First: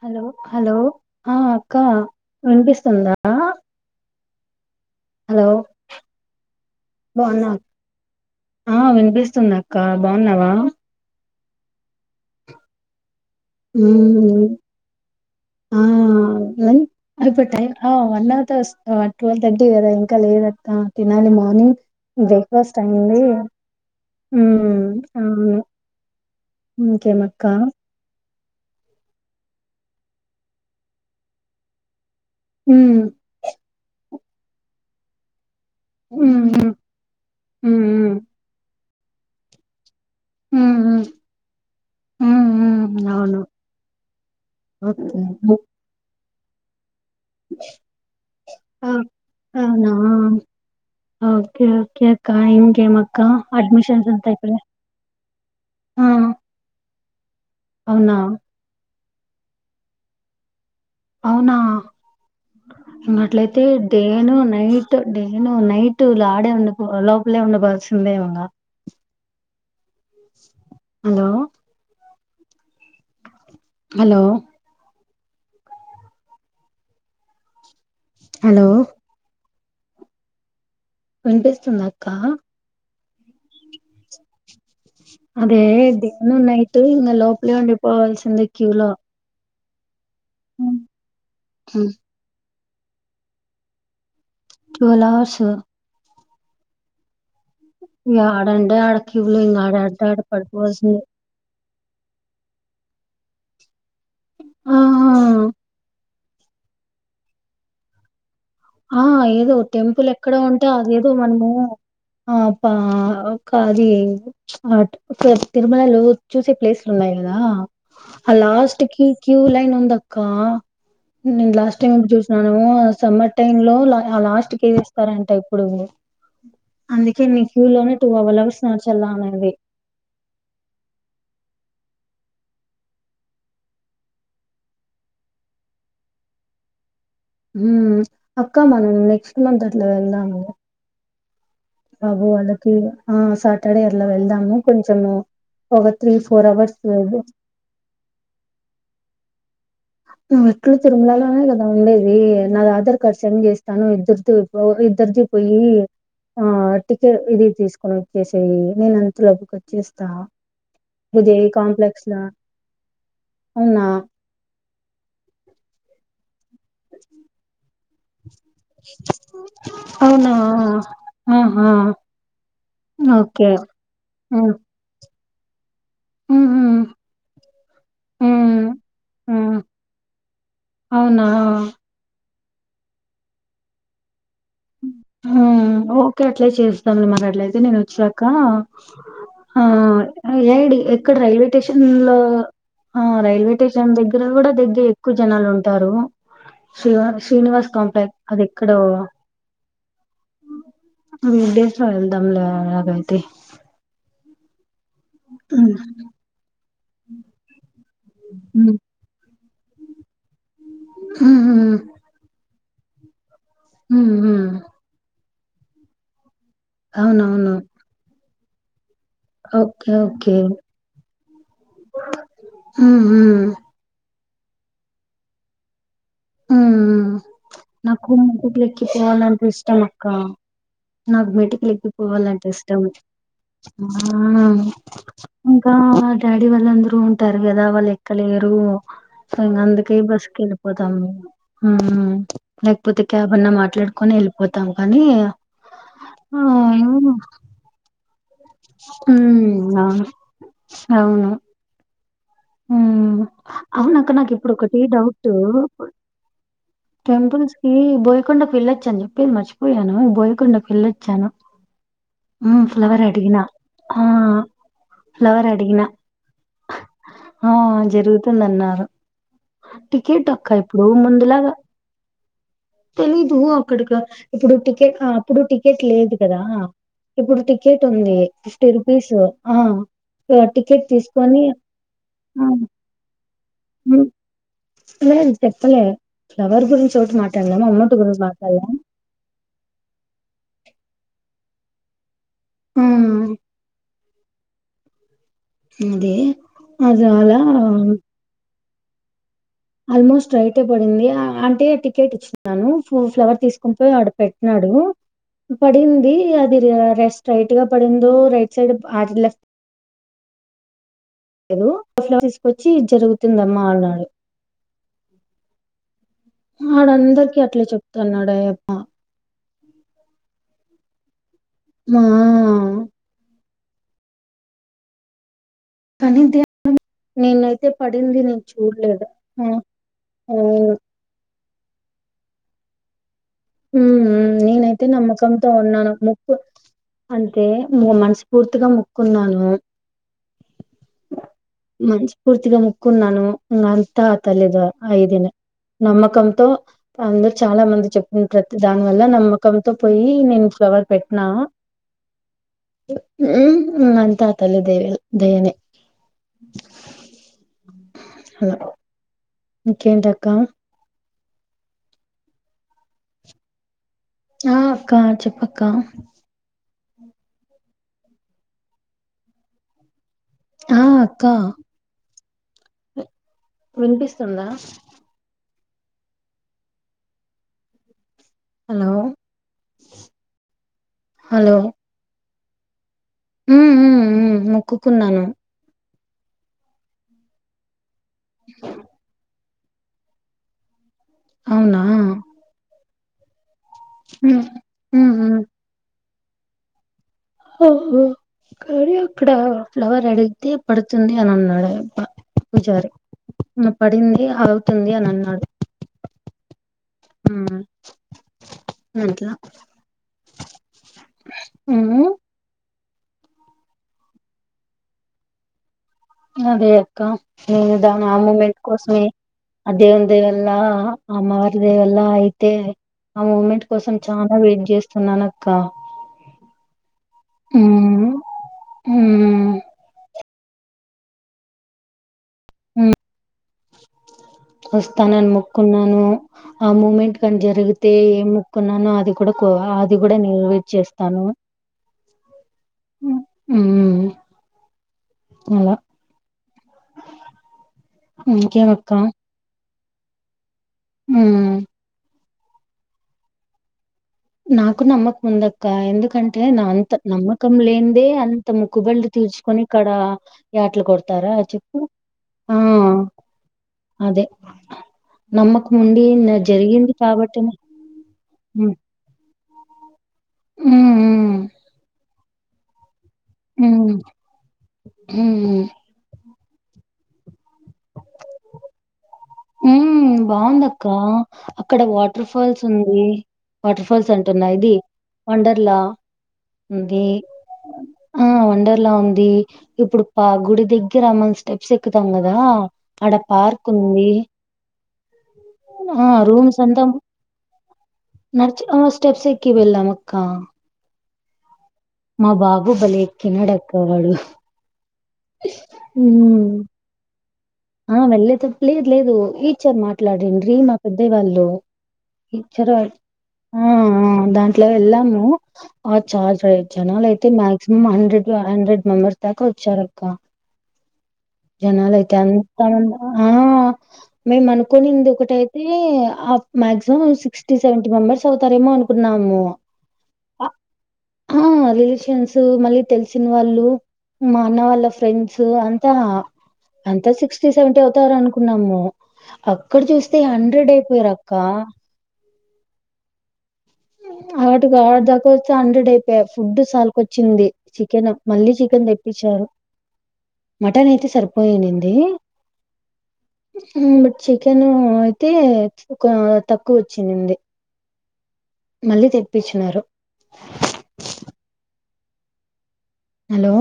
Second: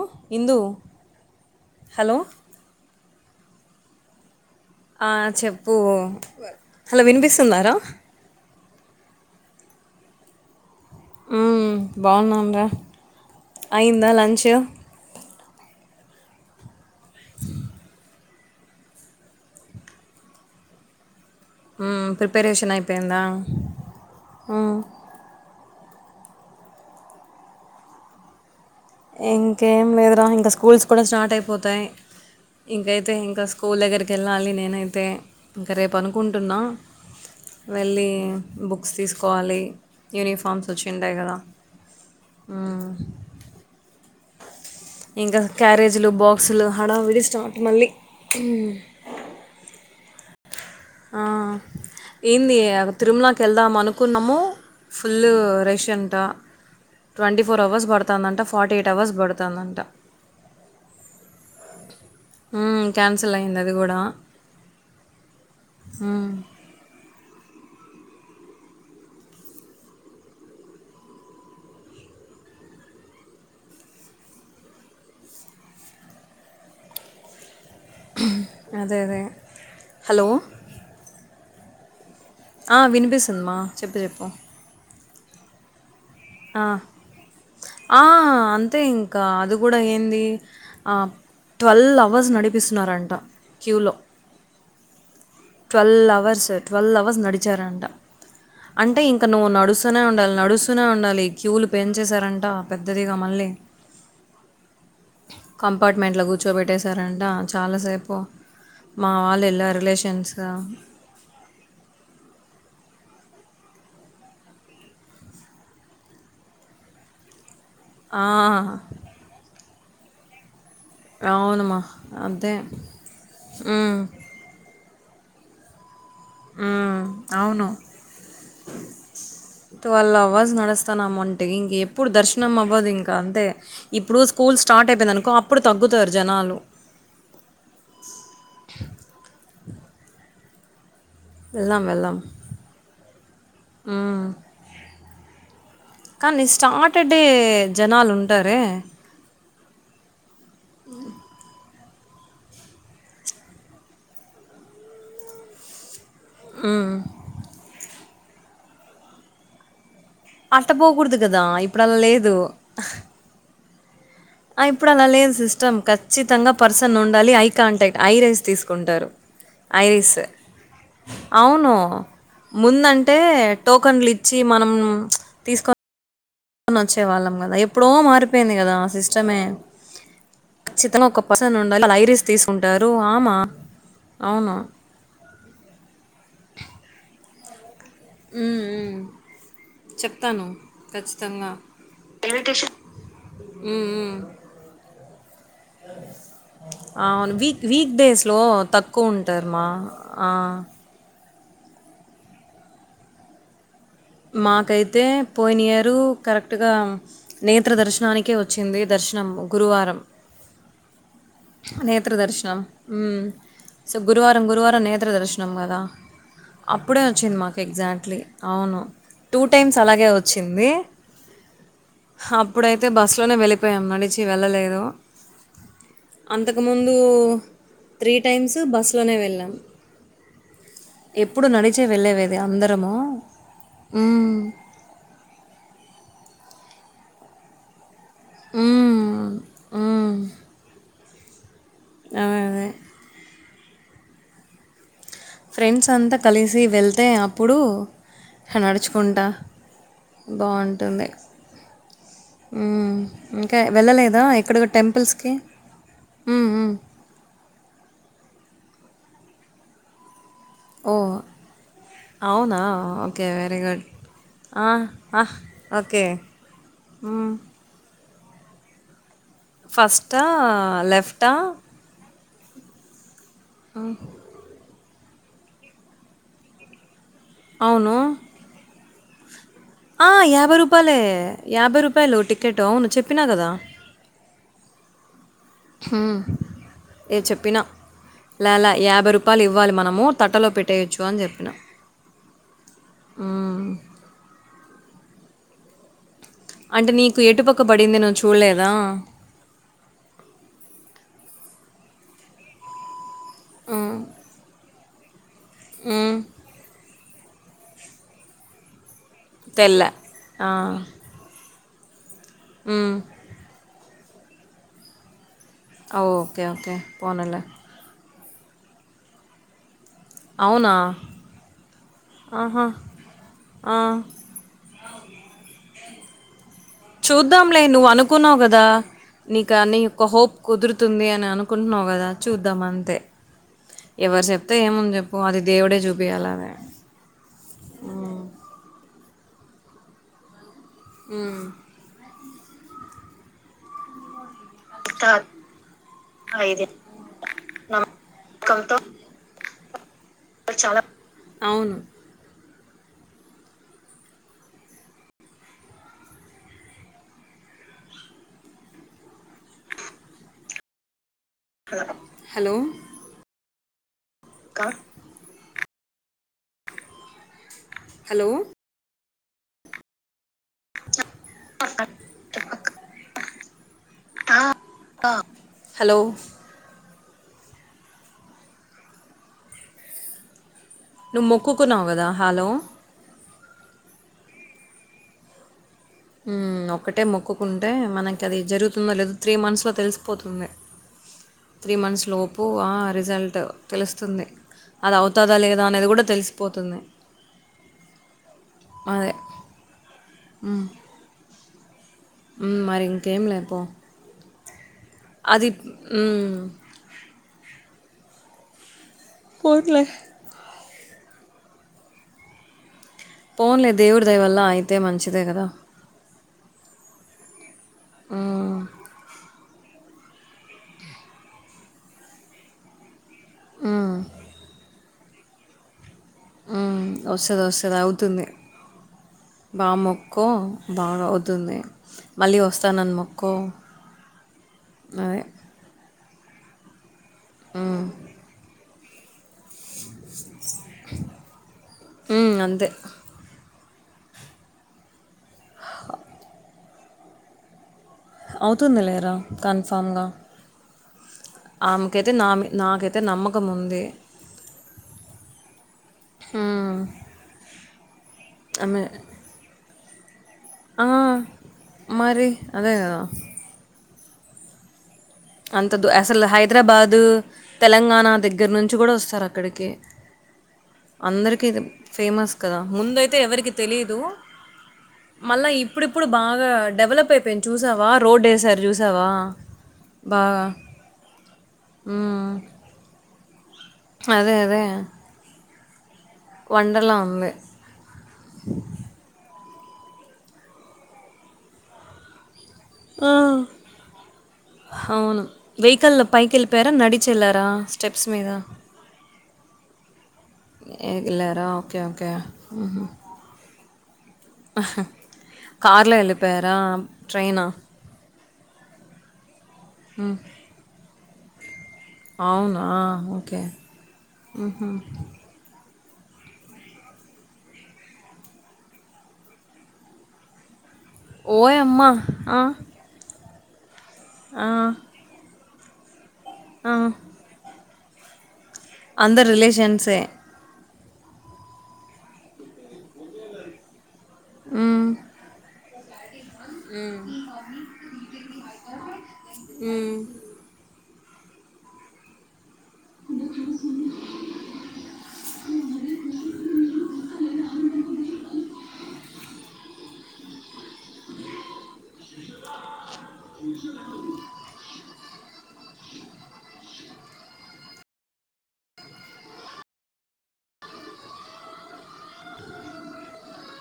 Hello hello ఆ అక్క hello వినిపిస్తుందా ఆ ఆ చెప్పు హలో బాగున్నా వినిపిస్తుందారా ఆ వినిపిస్తుంది అక్క బాగున్నావా ఉమ్ బాగున్నాంరా అయిందా లంచ ఉమ్, ఆ ఏ అయిపట్టే ఆ వ ట్వల్ తగటీ కదా ఇంకా లేద తి మార్నింగ్ ప్రిపరేషన్ బ్రేక్ఫాస్ట్ అయింది అయిపోయిందా మ్మ్. కేమక్కా ఇంకేం లేదురా ఇంకా స్కూల్స్ కూడా స్టార్ట్ అయిపోతాయి ఉమ్, ఇంకైతే ఇంకా స్కూల్ దగ్గరికి కెళ్ళాలి నేనైతే ఇంక రేపు ఉమ్, అనుకుంటున్నా ఉమ్, వెళ్ళి ఉమ్, బుక్ బస్ తీసుకోవాలి యూనిఫార్మ్స్ ఉమ్, వచ్చి ఉమ్, ఉంటాయి కదా ఉమ్, ఉమ్, అవును ఓకే ఇంకా క్యారేజీలు బాక్సులు హడావిడి స్టార్ట్ మళ్ళీ అవునా? ఆ ఓకే ఓకే అక్క ఏంది ఇంకేమక్క తిరుమలకి వెళ్దాం అడ్మిషన్స్ అంతా అనుకున్నాము అయిపోయా ఫుల్ ఆ రెషెంటా ట్వంటీ ఫోర్వస్ అవునా పడుతుందంట ఫార్టీ ఎట్ టవర్స్ బడుతుందంట అవునా క్యాన్సిల్ అయింది ఇకట్లయితే అది కూడా డేను నైట్ డేను నైట్ ఉమ్, లాడే ఉం హలో హలో హలో అదే అదే హలో వినిపిస్తుందాక్క వినిపిస్సుంది మా చెప్పు చెప్పు అదే ఇది నువ్ ఆ, నైటు ఇంగ లోపలే ఉండిపోవాల్సిందే క్యూ లో వూడా ఏంది ఆ ట్వెల్వ్ అవర్స్ నడి చూపిస్సున్నారంట క్యూలో టువెలార్స్ ట్వల్వ్ అవర్ సే ట్వల్వ అవర్స్ నడి ఇగ ఆడంటే ఆడ అంటే క్యూ ఇంక లో నువు ఇంగ నడుస్తునే ఆడంటే ఆడ పడిపోవాల్సిందే నడుస్తూనే క్యూ లు పెంచేశారంట పెద్దదిగా మళ్ళీ ఆ కంపార్ట్ మెంట్ల కు ర్చోపెట్టేశారంట చాలాసేపు ఆ ఏదో టెంపుల్ ఎక్కడ ఉండ ఏదో మనముప్ప ఆ ఒక అది ఆ ఒక తిరుమలలో చూసే ప్లేసులు ఉన్నాయి కదా ఆ! లాస్ట్ కి క్యూ లైన్ ఉ తకా ను అవునుమా. లాస్ట్ టైం ఎప్పుడు చూసిన అదే. సమ్మర్ న్ లో హ్మ్. లాస్ట్ తీదిస్తారంట ఇప్పుడుంది హ్మ్. అందుకే మీ క్యూ అవును. లోనే టూ అవర్లవర్స్ నడు చల్లా అనేది ఇప్పుడు దర్శనం అవ్వదు ఇంకా అంతే ఇప్పుడు స్కూల్ స్టార్ట్ అయిపోయిందనుకో అప్పుడు తగ్గుతారు జనాలు హ అక్కమ్మా న నెక్స్ట్ మంత్ ట్ల వెళ్ళ అ వెళ్దాం. వెళ్దాం. అబు వాళ్ళకి ఆ సాటర్డే అలా హ్మ్. వెళ్దాము కొంచము కానీ స్టార్టడే జనాలు ఉంటారే నువ్వు ఏట్లో తిరుమలలోనే కదా ఉండేది అది నా ఆధార్ కార్డ్ సెండ్ చేస్తాను ఇద్దరిది ఇద్దరిది పోయి హ్మ్. ఆటికె ఇది తీసుకుని సెయ్యి నేను అంతలో అక్కడికి వచ్చేస్త అట్ట పోకూడదు కదా ఇప్పుడ అలా లో లేదు అవునా ఆ ఇప్పుడు అలా లేదు సిస్టమ్ ఖచ్చిత తంగా పర్సన్ ఉండాలి ఐ కాంటాక్ట్ ఐరీస్ తీసుకుంటారు ఐరీస్ అవునా ఆహా అవును ముందంటే ఓకే టోకన్లు ఇచ్చి ఉమ్, మనం తీసుకో ఉమ్, ఉమ్, వచ్చే వాళ్ళం కదా ఎప్పుడో మారిపోయింది ఉమ్, కదా ఆ సిస్టమే ఉమ్, ఖచ్చితంగా ఒక అవునా పర్సన్ ఉండాలి ై తీసుకుంటారు ఆమా అవునా ఓకే అట్లే చేస్తాం మరి అట్లయితే నేను వచ్చాక ఉమ్, ఉమ్. ఆ చెప్తాను ఏడి ఎక్కడ రైల్వే ఖచ్చితంగా స్టేషన్ లో ఆ రైల్వే ఉమ్, స్టేషన్ ఉమ్. దగ్గర కూడా దగ్గర ఎక్కువ జనాలు ఉంటారు శ్ర అవును వీక్ శ్రీనివాస్ వీక్ కాంప్లెక్స్ డేస్లో అది ఎక్కడో తక్కువ ఉంటారు మా ఆ డేస్ లో వెళ్దాం లే అలాగా అయితే మా కైతే అ పోయినా యియర్ కరెక్ట్ టగ నేత్ర దర్శ దనికిే ఉమ్ వచ్చింది దర్శనము గురువారంారం ఉమ్ ఉమ్ నేత్రదర్శనం అ సో ఉమ్ గురువారం ఉమ్. గురువారం నేత్ర దర్శనం మ్ంగదా అప్పుడే వచ్చింది అవునవును మాకు ఎగ్జాక్ట్లీ అవును టూ టైమ్స్ ఓకే అలాగే ఓకే వచ్చింది అప్పుడైతే ఉమ్ బస్ లోనే ఉమ్ వెళ్ళిపోయాం నడిచి వచ్చి వెళ్ళలేదు ఉమ్ అంతకుముందు ఉమ్ నాకు త్రీ టైమ్స్ మెటికలు బస్లోనే ఎక్కిపోవాలంటే వెళ్ళాం ఇష్టం అక్క నాకు ఎప్పుడు మెటికలు నడిచే వెళ్ళేవిేది ఎక్కిపోవాలంటే ఇష్టం అందరము ఆ మ్మ్. ఇంకా డాడీ వాళ్ళ అందరూ ఉంటారు కదా వాళ్ళ కలి ఏరు మ్మ్. సో అందుకే మ్మ్. బస్కి వెళ్ళపోదు అవు హ అదే అదే లేక్పోతే క్యాబ్ అన్న మా మాట్లాడుకొని వెళ్ళిపోతాం కానీ ఫ్రెండ్స్ అంతా కలిసి వెళ్తే అప్పుడు నడుచుకుంటా ఉమ్ ఆ అవును ఉమ్ హ్మ్ ఇంకా అవును అక్క వెళ్ళలేదా నాకు ఇప్పుడు ఎక్కడా ఒకటి డౌట్ టెంపుల్స్కి టెంపుల్స్ కి బోయకొండకు వెళ్ళొచ్చ అని చెప్పేది మర్చిపోయాను బోయ కుండా ఓ పెళ్ళొచ్చాను అవునా ఫ్లవర్ ఓకే అడిగిన వెరీ గుడ్ ఫ్లవర్ అడిగిన ఓకే మ్మ్. జరుగు ందన్నారు ఫస్టా టికెట్ అక్క ఇప్పుడు లెఫ్టా ముందులాగా తెలీదు ్ అక్కడికి ఇప్పుడు ెట్ అప్పుడు టికెట్ లేదు కదా ఇప్పుడు టికెట్ అవును ఉంది ఫిఫ్టీ రూ పీసు ఆ యాభై రూపాయలే యాభై రూపాయలు ఆ టికెట్ హ్మ్. అవును చెప్పినా కదా మ చెప్పలే ఫ్లవర్ గురించి ఒకటి హే చెప్పిన మాట్లాడినాం అమౌంట్ గురించి ల మాట్లాడలే లా యాబై రూపాయలు ఇవ్వాలి మనము తట్టలో పెట్ట ట్టేయచ్చు అని చెప్పిన ఆ అదే అంటే అది నీకు అలా ఎటుపక్క పడింది నువ్వు చూడలే వల ఆల్మోస్ట్ రైటే పడింది అంటే టికెట్ ఇచ్చినాను ఫ ఫ్లవర్ తీసుకుని పోయి హ్మ్. ఆడు పెట్టినాడు పడింది హ్మ్. అది రెస్ట్ స్ట్రైట్ గా పడిందో రైట్ సైడ్ అట్ల తెల్ల. ఆ ఏద తీసుకొచ్చి హ్మ్. జరుగుతుందమ్మా వాళ్ళ ఆ ఓకే ఓకే పోనీలే ప్తాన్నాడే అమ్మ అవునా ఆహా ఆ కానీ తే చూద్దాంలే నువ్వు అనుకున్నావు కదా చూడలేదు నీకా నీ యొక్క హోప్ కుదురుతుంది అని అనుకు కుంటున్నావు కదా చూద్దాం అంతే ఉ ఎవరు చెప్తే నేనైతే ఏముంది జెప్పు అది నమ్మకంతో దేవుడే ఉన్నాను ముక్కు చూపియాలదే. అంటే హ్మ్. మనస్ఫూర్తిగా ముక్కు కున్నాను హ్మ్ పూర్తిగా ముక్కున్నాను ఇంగ అంతా తల్లిదు ఐదిన నమ్మకంతో అందరు చాలా మంది చెప్ ప్రతి దాని వల్ల నమ్మకంతో పోయి నేను ఫలవర్ పెట్టినా అవును. ఉ అంతా తల్లి దేవ దయనే హలో ఇంకేంటక్క హలో ఆ అక్క చెప్ప కా హలో ఆ అక్కా తప్పక్క వినిపిస్తుందా హలో హలో నువ ముక్కకు నావుదా హలో హ్మ్ హ్మ్ మొక్కుకున్నాను హ్మ్ ఒక్కటే మొక్కుకుంటే మనకి అది జరుగుతుందో లేదా త్రీ మంత్స్ ఇట్లో తెలిసిపోతుంది త్రీ అవునా మంత్స్ లోపు రిజల్ట్ తెలుస్తుంది ఉమ్ అది ఉమ్ అవుతదా ఉమ్ లేదా అనేది కూడా తెలుసు పోతుంది ఓహో కానీ అక్కడ ఫ్లవర్ అడిగితే హ్మ్. పడుతుంది అన్నాడు. అబ్బ హ్మ్. మరి పూజారి ఇంకేంలే పో. ఉ పడింది అ అది ఉ మ్ అట్లా పోనీలే. ఊ పోన్లే దేవుడి దయ వల్ల అయితే మంచిదే కదా అదే అక్క నేను దాని ఆ మూమెంట్ హ్మ్. కోసమే అ దేవుని దైవం వల్ల అమ్మవారి దేవల్లా అయితే ఆ మూమెంట్ హ్మ్. కోసం చాల వెయిట్ చేస్త ననక్క హ్మ్ వస్తది వస్తది అవుతుంది మ్ బాముక్కు ఎకో బాగా అవుతుంది మళ్ళీ ఉ వస్తానని మొక్కో అదే వస్తానని మొక్కున్నాను ఆ మూమెంట్ క్కని ఉమ్. జరిగితే ఏ ముక్ కొన్నాను అది కూడా అది కూడా నువ్వే చేస్తాను ఉ అంతే ఊ చలా అవుతుంది లేరా కన్ఫ్ ఫామ్గా హ్మ్ ఆమేకైతే నామే నాకైతే నమ్మకం ఉంది నాకు నమ్మకం ఉందక్క ఎందుకంటే నా ఉమ్, అంత నమ్మకం లేని ఇదే అంత ఆమె ముక్కుబల్ తీర్చుకొని క్కడ యాట్లు ఆ, కొడతారా చెప్పు మరి ఆ అదే కదా అదే నమ్మకం అంత ఉండి అసలు నా జరిగింది హైదరాబాదు కాబట్టినే తెలంగాణ దగ్గ దగ్గర నుంచి హ్మ్ కూడా వస్తారు అక్కడికి హ్మ్ అందరికి ఫేమస్ దా ముందయి ఎవరికి తెలిదు హ్మ్ మళ్ళా హ్మ్ ఇప్పుడిప్పుడు బాగా డెవలప్ అయిపోయిను చూసావా రోడ్ ఏ సార్ చూసావా ఉ బాగా. బాగుంద అక్క అక్కడ వాటర్ హ్మ్. ఫాల్స్ ఉంది వాటర్ ఫాల్స్ అంటు అదే. ఉన్నాయి అదే. ఇది వండర్ అలా వండర్‌లా అది ఉంది. ఆ వండర్లా ఉంది ఇప్పుడు పా గుడి దగ్గర అమని స్టెప్స్ ఎక్కుతాం కదా ఆ! అడ పార్క్ ఉంది అవును. వెహికల్ ఆ రూమ్స్ పైకెళ్ళిపోయారా? అంతా నడిచెళ్లారా స్టెప్స్ మీద? నచ స్టెప్స్ ఎకి వెళ్ళ మక్క అగలరా మా బాబు బలేక్కి న డక్ అక్క వాడు ఆహా కార్ లో హ్మ్. వెళ్లిపోయారా టడ్రెయినా ఆ వెళ్ళే తప్ లేదు లేదు ఈ చర్ మాట్లాడిండ్రి మా పెద్దయ్య వాళ్ళు అవునా? [inaudible] ఓకే. ఆ ఆ దాంట్లో హుహు. వెళ్ళాము ఆ చారు చారు జనాలు అయితే maximum hundred two hundred members దాకా వచ్చారు అక్క ఓయమ్మా ఆ మంది ఆ మేము ఆ! అనుకునింది ఒకటై [unintelligible] ఆప్ ఆ! మాక్సిమం సిక్స్టీ సెవంటీ మెంబర్స్ తవుతారేమో అందరు అనుకున్నాము రిలేషన్సే. ఆ రిలేషన్స్ మళ్ళీ తెలిసిన వాళ్ళు మా అన్న వాళ్ళ ఫ్రెండ్స్ అన్ [unintelligible] మ్మ్ తె సెంట అవుతారనుకు వునము అక్కడ హ్మ్. చూస్తే హండ్రెడ్ ఓరక్క హాట్ గా ఆటిదాకా వచ్చి హండ్రెడ్ అయిపోయారు ఫుడ్ సాల కొచ్చింది చికెన్ మళ్ళీ చికెన్ తెప్పిచ్చారు, మటన్ అయితే సరిపోయిన్నింది. మ్ బట్ చికెను తే ఒక తక్కువ వచ్చినింది మళ్ళీ తెప్పిచ్చినారు హలో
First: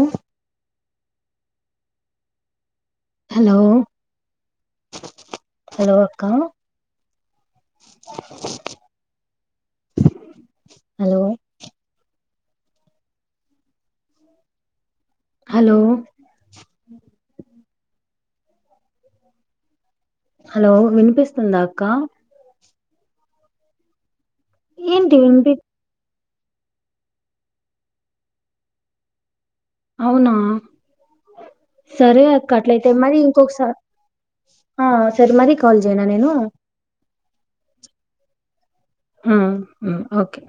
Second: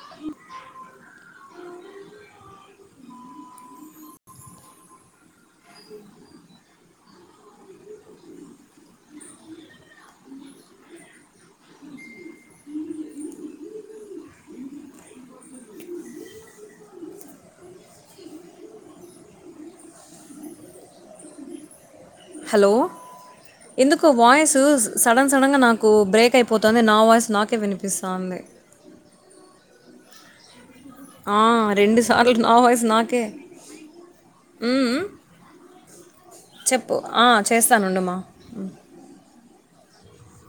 హలో హలో అక్క హలో హలో హలో వినిపిస్తుందా అక్క హలో ఎందుకు వాయిస్ ఏంటి సడన్ వినిపి సడంగా నాకు బ్రేక్ ఐ పోతంది నా వాయిస్ నాకే వినిపిస్తాంది అవునా రెండు సరే సార్లు అక్క నా వాయిస్ అట్లయితే మరి నాకే ఇంకొకసా ఆ మ్మ్. సరే మరి కాల్ చేయనా నేను, చెప్పు ఆ చేస్తానుండు మా మ్మ్ హ్మ్ ఓకే